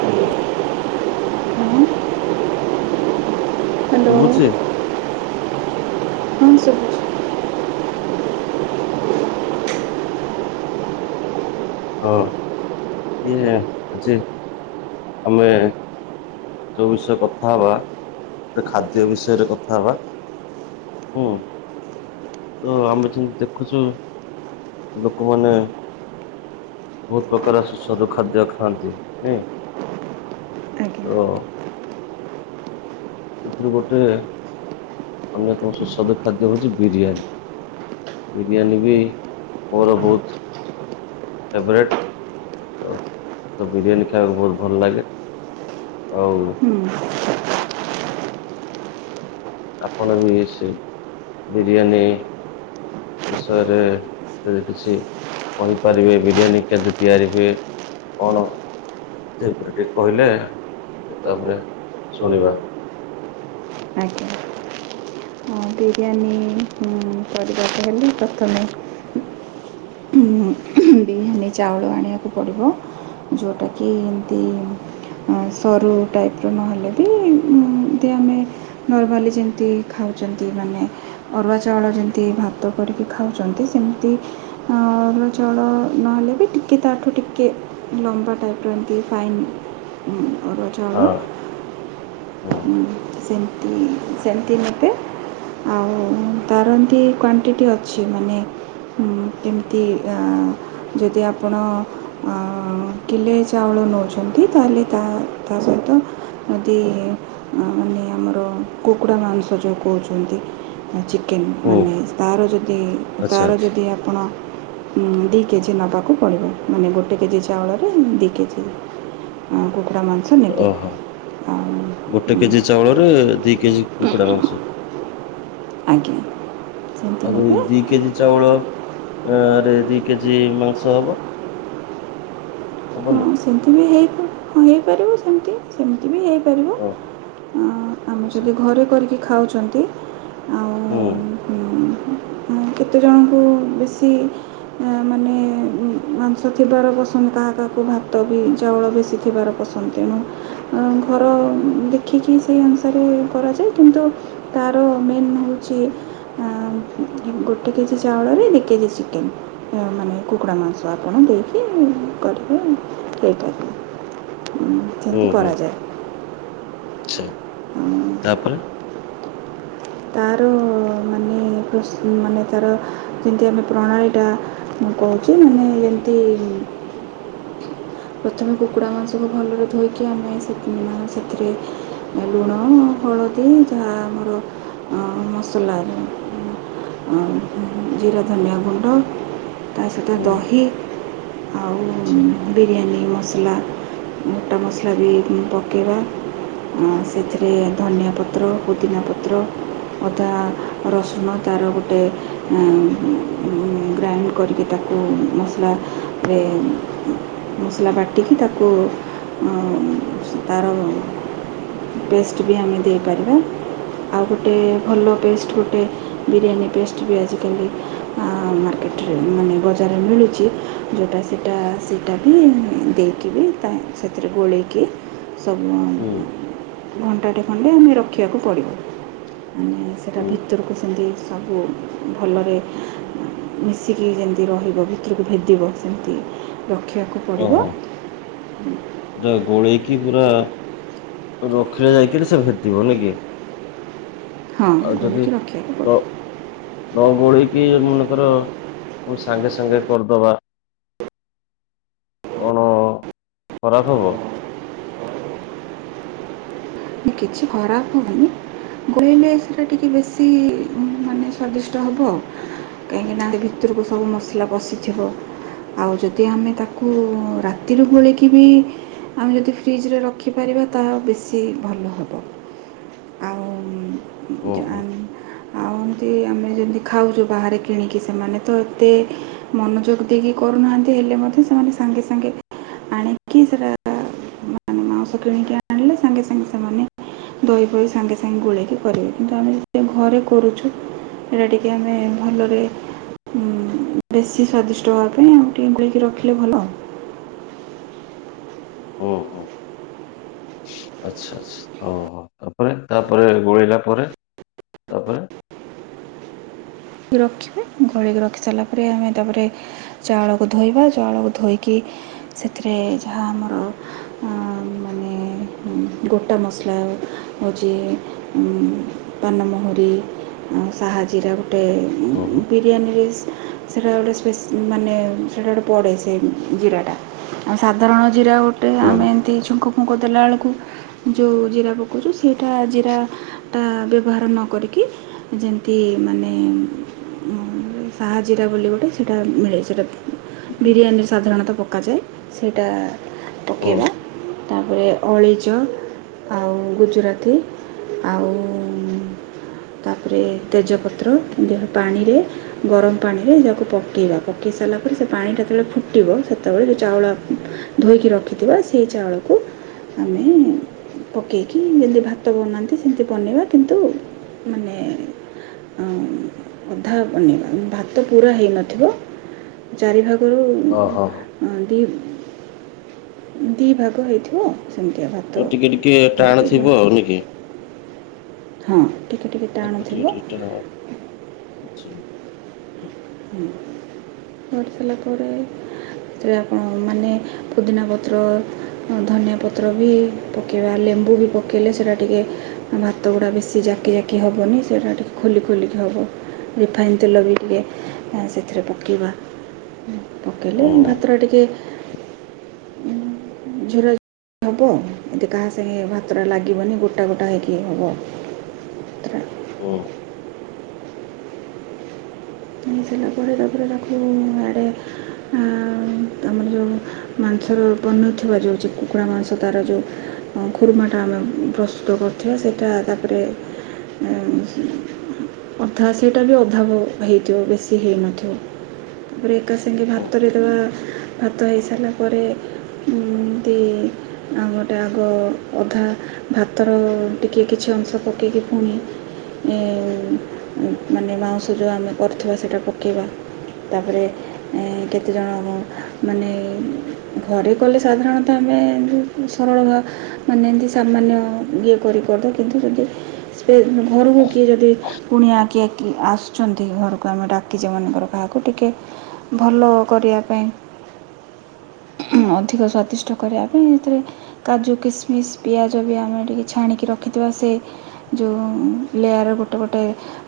Hello. Hello. [inaudible] Hello ଶୁଭୁଚି? ହଁ ଶୁଭୁଚି। ହଁ ଇଏ ଯେ ତମେ ଯୋଉ ବିଷୟରେ କଥା ହବା, ଖାଦ୍ୟ ବିଷୟରେ କଥା ହବା। ହୁ। ତ ଆମେ ଯେମିତି ଦେଖୁଚୁ ଲୋକମାନେ ବହୁତ ପ୍ରକାର ସୁସ୍ୱାଦୁ ଖାଦ୍ୟ ଖାଆନ୍ତି ନାଇଁ। ଆଜ୍ଞା। ତ ସେଥିରୁ ଗୋଟେ ଅନ୍ୟତମ ସୁସ୍ୱାଦୁ ଖାଦ୍ୟ ହଉଚି ବିରିୟାନୀ। ବିରିୟାନୀ ବି ମୋର ବହୁତ୍ ଫେଭରେଟ୍। ବିରିୟାନୀ ଖାଇବାକୁ ବହୁତ ଭଲ ଲାଗେ। ଆଉ ଆପଣ ବି ଏ ସେଇ ବିରିୟାନୀ ବିଷୟରେ ଯଦି କିଛି କହିପାରିବେ ବିରିୟାନୀ କେମିତି ତିଆରି ହୁଏ? କଣ ହୁଁ। [unintelligible] କହିଲେ [unintelligible] ଶୁଣିବା। ଆଜ୍ଞା। ହଁ ବିରିୟାନୀ କରିବାକୁ ହେଲେ ପ୍ରଥମେ ବି ବିରିଆନୀ ଚାଉଳ ଆଣିବାକୁ ପଡ଼ିବ। ଯୋଉଟାକି ଏମତି ସରୁ ଟାଇପ୍ ର ନହେଲେ ବି ଉଁ ଏମତି ଆମେ ନର୍ମାଲି ଯେମତି ଖାଉଛନ୍ତି ମାନେ ଅରୁଆ ଚାଉଳ ଯେମିତି ଭାତ କରିକି ଖାଉଛନ୍ତି, ସେମିତି ଅ-ଅରୁଆ ଚାଉଳ ନହେଲେ, ବି ଟିକେ ତାଠୁ ଟିକେ ଲମ୍ବା ଟାଇପ୍ର ଏମିତି ଫାଇନ୍ ଉଁ ଅରୁଆ ଚାଉଳ ହଁ ତଳ ହୁଁ, ସେମତି ସେମତି ନବେ। ଆଉ, ତାର ଏନ୍ତି କ୍ଵାଣ୍ଟିଟି ଅଛି। ମାନେ ହୁଁ, କେମିତି ଆଁ ଯଦି ଆପଣ-ଅ କିଲେ, ଚାଉଳ ନେଉଛନ୍ତି, ତାହେଲେ ତା ତା ସହିତ ମୋତେ ମାନେ ଆମର କୁକୁଡ଼ା ମାଂସ ଯଉ କହୁଛନ୍ତି। ଚିକେନ୍ ଓ ମାନେ ତାର ଯଦି, ଆଚ୍ଛା ତାର ଯଦି ଆପଣ ଦି କେଜି ନବାକୁ ପଡ଼ିବ। ମାନେ ଗୋଟେ କେଜି ଚାଉଳରେ ଦି କେଜି କୁକୁଡ଼ା ମାଂ ସ ନେବେ। ଓହୋ ଆଉ ଗୋଟେ କେଜି ଚାଉଳରେ, ଦି କେଜି କୁକୁଡ଼ା ମାଂସ। ଆଜ୍ଞା ସେମିତି ଆଉ ନେବେ ହଁ ଦି କେଜି ଚାଉଳ, ଆରେ ଦି କେଜି ଜି ମାଂସ ହବ, ହବନି? ସେମିତି ବି ହେଇପା, ହଁ ହେଇପାରିବ, ସେମିତି ସେମିତି ବି ହେଇ ପାରିବ। ଓହୋ ଆ-ଆମେ ଆଚ୍ଛା ଯଦି, ଘରେ କରିକି ଖାଉଛନ୍ତି। ଆଉ ହୁଁ। ଉଁ କେତେଜଣଙ୍କୁ ବେଶୀ ମାନେ-ଏ, ମାଂସ ଥିବାର ପସନ୍ଦ କାହା କା ତା କୁ ଭାତ ବି ଚାଉଳ ବେଶୀ ଥିବାର ପସନ୍ଦ। ତେଣୁ ଘର ଦେଖିକି, ସେଇ ଅନୁସାରେ କରାଯାଏ। କିନ୍ତୁ ତାର ମେନ୍ ହଉଚି ଅଁ ଗୋଟେ କେଜି ଚାଉଳରେ ଦି କେଜି ଚିକେନ୍। ଅଁ ମାନେ କୁକୁଡ଼ା ମାଂସ ଆପଣ ଦେଇକି କରି ଉଁ ସେଇଟାକୁ, ଉଁ ସେମତି କରାଯାଏ। ଛା ତାପରେ ତାର-ଅ ମାନେ ପ୍ରସ୍ ମାନେ ତାର ଯେମିତି, ଆମେ ପ୍ରଣାଳୀଟା ମୁଁ କହୁଛି ମାନେ, ଯେମିତି-ଇଁ ପ୍ରଥମେ କୁକୁଡ଼ା ମାଂସକୁ ଭଲରେ ଧୋଇକି ଆମେ ସେତ୍, ମାନେ ସେଥିରେ ଲୁଣ, ହଳଦୀ ତି ଯାହା ଆମର ଅଁ ମସଲା ଉଁ ଉ ଜିରା ଧନିଆ ଗୁଣ୍ଡ ତା ସହିତ ହୁଁ ଦହି ଆଉ ଉଁ ଆଚ୍ଛା ବିରିୟାନୀ ମସଲା, ମୋଟା ମସଲା ବି ଉଁ ପକେଇବା। ଅଁ, ସେଥିରେ ଧନିଆ ପତ୍ର, ପୁଦିନା ପତ୍ର ଅଦା ରସୁଣ ତାର ଗୋଟେ ଏଁ ଗ୍ରାଇଣ୍ଡ କରିକି ତାକୁ ମସଲାରେ ମସଲା ବାଟିକି ତାକୁ ଉଁ ତାର ପେଷ୍ଟ ବି ଆମେ ଦେଇପାରିବା। ଆଉ, ଗୋଟେ ଭଲ ପେଷ୍ଟ ଗୋଟେ ବିରିୟାନୀ ପେଷ୍ଟ ବି ଆଜିକାଲି ଆଁ ମାର୍କେଟରେ ମାନେ ବଜାରରେ ମିଳୁଛି ଜୋଉଟା ସେଟା ସେଟା ବି ଦେଇକି ବି, ତା ସେଥିରେ ଗୋଳେଇକି ସବୁଁ ହୁଁ। ଘଣ୍ଟାଟେ ଖଣ୍ଡେ ଆମେ ରଖିଆକୁ ପଡ଼ିବ। ମାନେ ସେଟା ହୁଁ ଭିତରୁକୁ ସେମିତି ସବୁ ଭଲରେ ମିଶିକି ଯେଁ ତି ରହିବ, ଭିତରୁକୁ ଭେଦିବ ସେମିତି ରଖିବାକୁ ପଡ଼ିବ। ଓହୋ ପୁରା ଗୋଳେଇକି ପୁରା ରଖିଲେ ଯାଇକିରି ସେ ଭେଦିବ ନାଇକି। ହଁ ଆଉ, ଯଦି ଗୋଳେଇକି ରଖିବାକୁ ନ ପଡ଼ିବ ନ ଗୋଲେଇକି ମନେକର ଓ ସାଙ୍ଗେ ସାଙ୍ଗେ କରିଦବା। କଣ ଖରାପ ହେବ? କିଛି ଖରାପ ହବନି ଗୋଳେଇଲେ ସେଟା ଟିକେ ବେଶୀ ମାନେ ସ୍ଵାଦିଷ୍ଟ ହବ। କାହିଁକି ନା ଭିତରୁକୁ ସବୁ ମସଲା ପଶିଥିବ। ଆଉ ଯଦି ଆମେ ତାକୁ ରାତିରୁ ଗୋଳେଇିକି ବି ଆମେ ଯଦି ଫ୍ରିଜରେ ରଖିପାରିବା ତାହା ବେଶୀ ଭଲ ହବ ଆଉ ଓହୋ ଆମ ଆଉ ଏମତି ଆମେ ଯେମିତି ଖାଉଛୁ ବାହାରେ କିଣିକି ସେମାନେ ତ ଏତେ ମନୋଯୋଗ ଦେଇକି କରୁନାହାନ୍ତି ହେଲେ ମଧ୍ୟ ସେମାନେ ସାଙ୍ଗେ ସାଙ୍ଗେ ଆଣିକି ସେଟା ମାନେ ମାଉସ କିଣିକି ଆଣିଲେ ସାଙ୍ଗେ ସାଙ୍ଗେ ସେମାନେ ଦହି ଫହି ସାଙ୍ଗେ ସାଙ୍ଗେ ଗୋଳେଇକି କରିବେ କିନ୍ତୁ ଆମେ ଯେ ଘରେ କରୁଛୁ ସେଇଟା ଟିକେ ଆମେ ଭଲରେ ବେଶୀ ସ୍ଵାଦିଷ୍ଟ ହେବା ପାଇଁ ଆଉ ଟିକେ ଗୁଳେଇକି ରଖିଲେ ଭଲ। ଓହୋ। ଆଚ୍ଛା ଆଛା ହଁ ହଁ ତାପରେ ତାପରେ ଗୋଳେଇଲା ପରେ ତାପରେ ରଖିବେ ଗୋଳେଇକି ରଖି ସାରିଲା ପରେ ଆମେ ତାପରେ ଚାଉଳକୁ ଧୋଇବା ଚାଉଳକୁ ଧୋଇକି ସେଥିରେ ଯାହା ଆମର ମାନେ ଗୋଟା ମସଲା ହଉଛି ପାନମୁହୁରି ଆଉ ସାହା ଜୀରା ଗୋଟେ ଓହୋ ବିରିୟାନୀ ରାଇସ ସେଇଟା ଗୋଟେ ସ୍ପେ ମାନେ ସେଇଟା ଗୋଟେ ପଡ଼େ ସେ ଜିରାଟା ଆଉ ସାଧାରଣ ଜିରା ଗୋଟେ ଗୋଟେ ଓହୋ ଆମେ ଏମିତି ଝୁଙ୍କ ଫୁଙ୍କ ଦେଲାବେଳକୁ ଯେଉଁ ଜିରା ପକାଉଛୁ ସେଇଟା ଜିରାଟା ବ୍ୟବହାର ନ କରିକି ଯେମିତି ମାନେ ହଁ ସାହାଜିରା ବୋଲି ଗୋଟେ ସେଇଟା ମିଳେ ସେଇଟା ବିରିୟାନୀ ସାଧାରଣତଃ ପକାଯାଏ ସେଇଟା ଓ ପକେଇବା ତାପରେ ଅଳେଇଚ ଆଉ ଗୁଜୁରାତି ଆଉ ତାପରେ ତେଜପତ୍ର ଦେହ ପାଣିରେ ଗରମ ପାଣିରେ ଯାହାକୁ ପକାଇବା ପକେଇ ସାରିଲା ପରେ ସେ ପାଣି ଯେତେବେଳେ ଫୁଟିବ ସେତେବେଳେ ଯେଉଁ ଚାଉଳ ଧୋଇକି ରଖିଥିବା ସେଇ ଚାଉଳକୁ ଆମେ ପକେଇକି ଯେମିତି ଭାତ ବନାନ୍ତି ସେମିତି ବନେଇବା କିନ୍ତୁ ମାନେ ଅଧା ବନେଇବା ଭାତ ପୁରା ହେଇନଥିବ ଚାରି ଭାଗରୁ ଓହୋ। ହଁ ଦି ଦି ଭାଗ ହେଇଥିବ ସେମତିଆ ଭାଗ ଟିକେ ଟିକେ ଟାଣ ଥିବ ନା କି। ହଁ ଟିକେ ଟିକେ ହାତ ଟିକେ ଟାଣଥିବ ଟିକେ ଟାଣ ଅଛି। [unintelligible] ସାରିଲା ପରେ ଅକ୍ଚୁଆଲି ଆପଣ ମାନେ ପୁଦିନା ପତ୍ର ଧନିଆ ପତ୍ର ବି ପକେଇବା ଲେମ୍ବୁ ବି ପକେଇଲେ ସେଇଟା ଟିକେ ଭାତ ଗୁଡ଼ା ବେଶୀ ଜାକି ଜାକି ହବନି ସେଇଟା ଟିକେ ଖୋଲି ଖୋଲିକି ହବ ରିଫାଇନ୍ ତେଲ ବି ଟିକେ ହଁ ସେଥିରେ ପକେଇବା ଓ ପକେଇଲେ ଭାତଟା ଟିକେ ଝୁଲ ହବ ଏମିତି କାହା ସାଙ୍ଗେ ଭାତଟା ଲାଗିବନି ଗୋଟା ଗୋଟା ହେଇକି ହବ। ହୁଁ। ଆଣି ସାରିଲା ପରେ ତାପରେ ତାକୁ ଆଡ଼େ ଆମର ଯୋଉଁ ମାଂସର ବନଉଥିବା ଯୋଉ ଚି କୁକୁଡ଼ା ମାଂସ ତାର ଯୋଉ ଉମ୍ ଖୁରୁମାଟା ଆମେ ପ୍ରସ୍ତୁତ କର ରିଥିବା ସେଇଟା ତାପରେ ଇଁ ଉମ୍ ଅଧା ବାଟରେ ସେଇଟା ବି ଅଧା ବି ହେଇଥିବ ବେଶୀ ହେଇନଥିବ। ତାପରେ ଏକା ସାଙ୍ଗେ ଓ ଭାତରେ ଦେବା ଭାତ ହେଇସାରିଲା ପରେ ଏମତି ଆ ଗୋଟେ ଆଗ ଅଧା ଭାତର ଟିକେ କିଛି ଅଂଶ ପକ ପକେଇକି ପୁଣି ଏ ମାନେ ମାଉଁସ ଯୋଉ ଆମେ କରୁଥିବା ସେଇଟା ପକେଇବ, ତାପରେ ଏଁ କେତେଜଣ ମାନେ ଘରେ କଲେ ସାଧାରଣତଃ ଆମେ ଯୋଉ ସରଳ ଭା ମାନେ ଏମତି ସାମାନ୍ୟ ଇଏ କରିପାରୁଥିବ କିନ୍ତୁ ଯଦି ସେ ଘରକୁ କିଏ ଯଦି କୁଣିଆ କିିଏ କି ଆସୁଛନ୍ତି ଟିକେ ଘରକୁ ଆମେ ଡାକିଚେ ମନେକର କାହାକୁ, ଟିକେ ଭଲ କରିବା ପାଇଁ ଉଁହୁଁ, ଅଧିକ ସ୍ୱାଦିଷ୍ଟ କରିବା ପାଇଁ ସେଥିରେ କାଜୁ, କିସମିସ, ପିଆଜ ବି ଆମେ ଟିକେ ଛାଣିକି ରଖିଥିବା ସେ ଯୋଉ ଲେୟାରର ଗୋଟେ ଗୋଟେ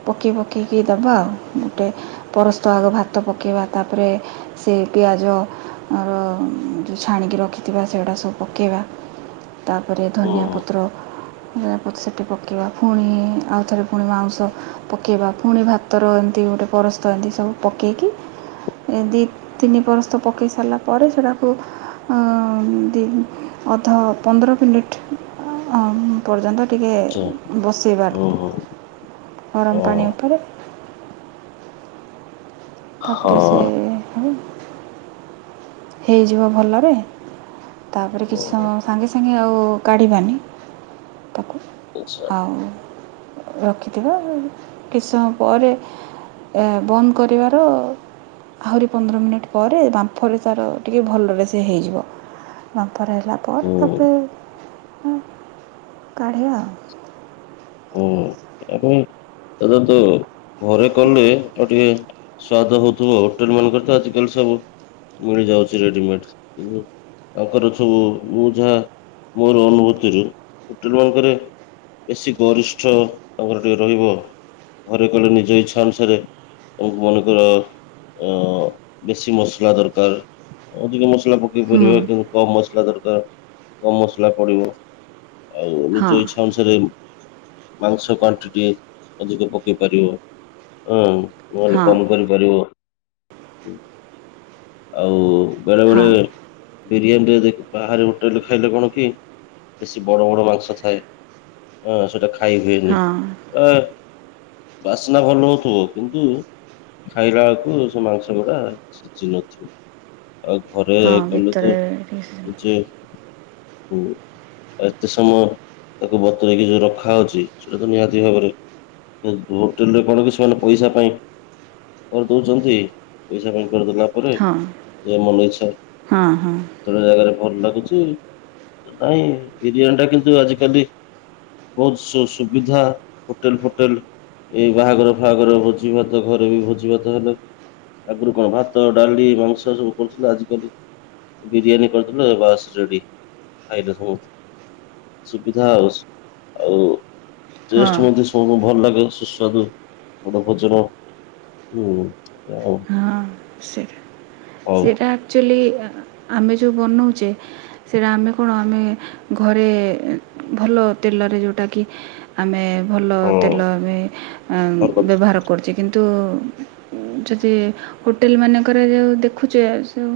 ପକେଇ ପକେଇକି ଦବା ଆଉ। ଗୋଟେ ପରସ୍ତ ଆଗ ଭାତ ପକେଇବା ତାପରେ ସେ ପିଆଜ ଆମର ଯୋଉ ଛାଣିକି ରଖିଥିବା ସେଗୁଡ଼ା ସବୁ ପକେଇବା ତାପରେ ଧନିଆ ଓହୋ ପତ୍ର ଯା ପଛେ ସେଠି ପକେଇବା, ଫୁଣି ଆଉଥରେ ପୁଣି ମାଉଁସ ପକେଇବା, ପୁଣି ଭାତ ତର ଏନ୍ତି ଗୋଟେ ପରସ୍ତ ଏନ୍ତି ସବୁ ପକେଇକି ଏ ଦି ତିନି ପରସ୍ତ ପକେଇ ସାରିଲା ପରେ ସେରାକୁ ଉମ୍ ଦି ଅଧ ପନ୍ଦର ମିନିଟ୍ ଆ ପର୍ଯ୍ୟନ୍ତ ଟିକେ ଆଚ୍ଛା ବସେଇବା, ଓହୋ ଓ ଗରମ ପାଣି ଉପରେ ହଁ ତାପରେ ସେ ହେଇ ହେଇଯିବ ଭଲରେ ତାପରେ କିଛି ଓହୋ ସମୟ ସାଙ୍ଗେ ସାଙ୍ଗେ ଆଉ କାଢ଼ିବାନି, ତାପରେ ଆଚ୍ଛା। ଆଉ ରଖିଥିବା, କିଛି ସମୟ ପରେ ଏ ବନ୍ଦ କରିବାର ଆହୁରି ପନ୍ଦର ମିନିଟ୍ ପରେ, ବାମ୍ଫରେ ତାର ଟିକେ ଭଲରେ ସେ ହେଇଯିବ। ବାମ୍ଫର ହେଲା ହୁଁ ପରେ ତାପରେ ଉଁ କାଢ଼ିଆ ଆଉ। ଓ ଏ ପାଇଁ ଦଦା ତ ଘରେ କଲେ ଆଉ ଟିକେ ସ୍ଵାଦ ହଉଥିବ, ହୋଟେଲମାନଙ୍କରେ ତ ଆଜିିକାଲି ସବୁ ମିଳିଯାଉଛି ରେଡିମେଡ୍ସ। ତାଙ୍କର ସବୁ ମୁଁ ଯାହା ମୋର ଅନୁଭୂତିରୁ ହୋଟଲମାନଙ୍କରେ ବେଶୀ ଗରିଷ୍ଠ ତାଙ୍କର ଟିକେ ରହିବ ଆଉ। ଘରେ କଲେ ନିଜ ଇଚ୍ଛା ଅନୁସାରେ କୁକ୍ ମାନଙ୍କର ଅ ବେଶୀ ମସଲା ଦରକାର ଅଧିକ ମସଲା ହୁଁ ପକେଇପାରିବେ କିନ୍ତୁ କମ ମସଲା ଦରକାର, କମ ମସଲା ପଡିବ। ଆଉ ହଁ ନିଜ ଇଚ୍ଛା ଅନୁସାରେ ମାଂସ କ୍ଵାଣ୍ଟିଟି ଅଧିକ ପକେଇ ପାରିବ, ହୁଁ, ନହେଲେ ହଁ କମ କରି ପାରିବ। ଆଉ ବେଳେ ହଁ ବେଳେ ବିରିୟାନୀରେ ଦେଖ ବାହାରେ ହୋଟେଲରେ ଖାଇଲେ କଣ କି, ବେଶୀ ବଡ ବଡ ମାଂସ ଥାଏ ହଁ ସେଇଟା ଖାଇ ହୁଏନି। ହଁ ଏ ବାସ୍ନା ଭଲ ହଉଥିବ କିନ୍ତୁ ଖାଇଲାବେଳକୁ ସେ ମାଂସ ଗୁଡା ସିଜି ନଥିବ। ଆଉ ଘରେ ହଁ କଲେ ତ ଭିତରେ ନିଜେ ହୁଁ, ଆଉ ଏତେ ସମୟ ତାକୁ ବତ୍ ତୁରେଇକି ଯୋଉ ରଖାହଉଛି, ସେଟା ତ ନିହାତି ଭାବରେ ଯଦି ହୋଟେଲରେ କଣ କି ସେମାନେ ପଇସା ପାଇଁ କରିଦଉଚନ୍ତି, ପଇସା ପାଇଁ କରିଦେଲା ପରେ ହଁ ଯେ ମନଇଚ୍ଛା ହଁ ହଁ କେତେ ଗୁଡ଼ାଏ ଜାଗାରେ ଭଲ ଲାଗୁଛି, ନାଇଁ ବିରିୟାନୀଟା କିନ୍ତୁ ଆଜିିକାଲି ବହୁତ ସୁ-ସୁବିଧା ହୋଟେଲ ଫୋଟେଲ ଏଇ ବାହାଘର ଫହାଘର ଭୋଜି ଭାତ ଘରେ ବି ଭୋଜି ଭାତ ହେଲେ ଆଗରୁ କଣ ଭାତ ଡାଲି ମାଂସ ସବୁ କରୁଥିଲା ଆଜିକାଲି ବିରିୟାନୀ କରଦେଲେ ବାସ ରେଡି ଖାଇଲେ ସବୁ। ସୁବିଧା ଆଉ, ଆଉ ହଁ ଟେଷ୍ଟ ମଧ୍ୟ ସ ସୁ ଭଲ ଲାଗେ ସୁସ୍ୱାଦୁ ଭଲ ଭୋଜନ ହୁଁ ଆଉ। ହଁ ସେଇଟା, ହଉ ସେଇଟା ଆକ୍ଚୁଆଲି ଆମେ ଯେଉଁ ବନାଉଛେ ସେଇଟା ଆମେ କଣ ଆମେ ଘରେ ଭଲ ତେଲରେ ଯୋଉଟା କି ଆମେ ଭଲ ତେଲ ହଁ ଏବେ ଭଲ ବ୍ୟବହାର କରୁଛେ କିନ୍ତୁ ଯଦି ହୋଟେଲ ମାନଙ୍କରେ ଯେଉଁ ଦେଖୁଛେ ସବୁ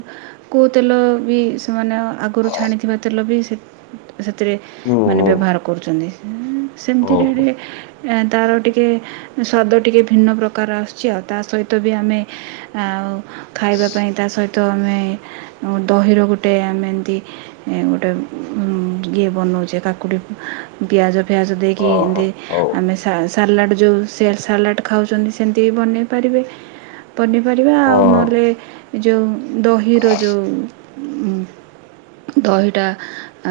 କୋଉ ତେଲ ବି ସେମାନେ ଆଗରୁ ଛାଣିଥିବା ତେଲ ବି ସେ ସେଥିରେ ହୁଁ ମାନେ ହୁଁ ବ୍ୟବହାର କରୁଛନ୍ତି। ସେମତି ହଉ ଯେମିତି ତାର ଟିକେ ସ୍ଵାଦ ଟିକେ ଭିନ୍ନ ପ୍ରକାର ଆସୁଛି ଆଉ, ତା ସହି ତ ବି ଆମେ ଆଉ ଖାଇବା ପାଇଁ ତା ସହିତ ଆମେ ଦହିର ଗୋଟେ ଆମେ ଏମିତି ଏ ଗୋଟେ ଉ ଇଏ ବନଉଚେ କାକୁଡ଼ି ପିଆଜ ଫିଆଜ ଦେଇକି ହଉ ଏମିତି ହଁ ଆମେ ସା ସାଲାଡ଼ ଯେଉଁ ସେ ସାଲାଡ଼ ଖାଉଛନ୍ତି ସେମିତି ବି ବନେଇ ପାରିବେ। ପନିପାରିବା ହଁ ଆଉ ହଉ ନହେଲେ ଯେଉଁ ଦହିର ଯେଉଁ ଉ ଦହିଟା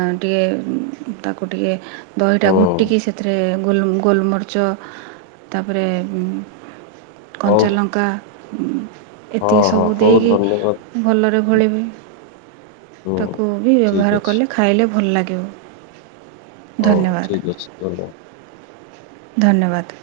ଅ ଟିକେ ତାକୁ ଟିକେ ଦହିଟା ହଁ ହୁଁ ଘୋଟିକି ସେଥିରେ ଗୋଲ-ଗୋଲମରିଚ ତାପରେ ହଉ କଞ୍ଚାଲଙ୍କା ହଁ ଏତିକି ହଁ ସବୁ ହଉ ଦେଇକି ଧନ୍ୟବାଦ ଭଲରେ ଗୋଳେଇବେ। ହୁଁ ତାକୁ ବି ବ୍ୟବହାର ଠିକ ଅଛି କଲେ ଖାଇଲେ ଭଲ ଲାଗିବ। ଓ ଧନ୍ୟବାଦ ଠିକ୍ ଅଛି ଧନ୍ୟବାଦ। ଧନ୍ୟବାଦ।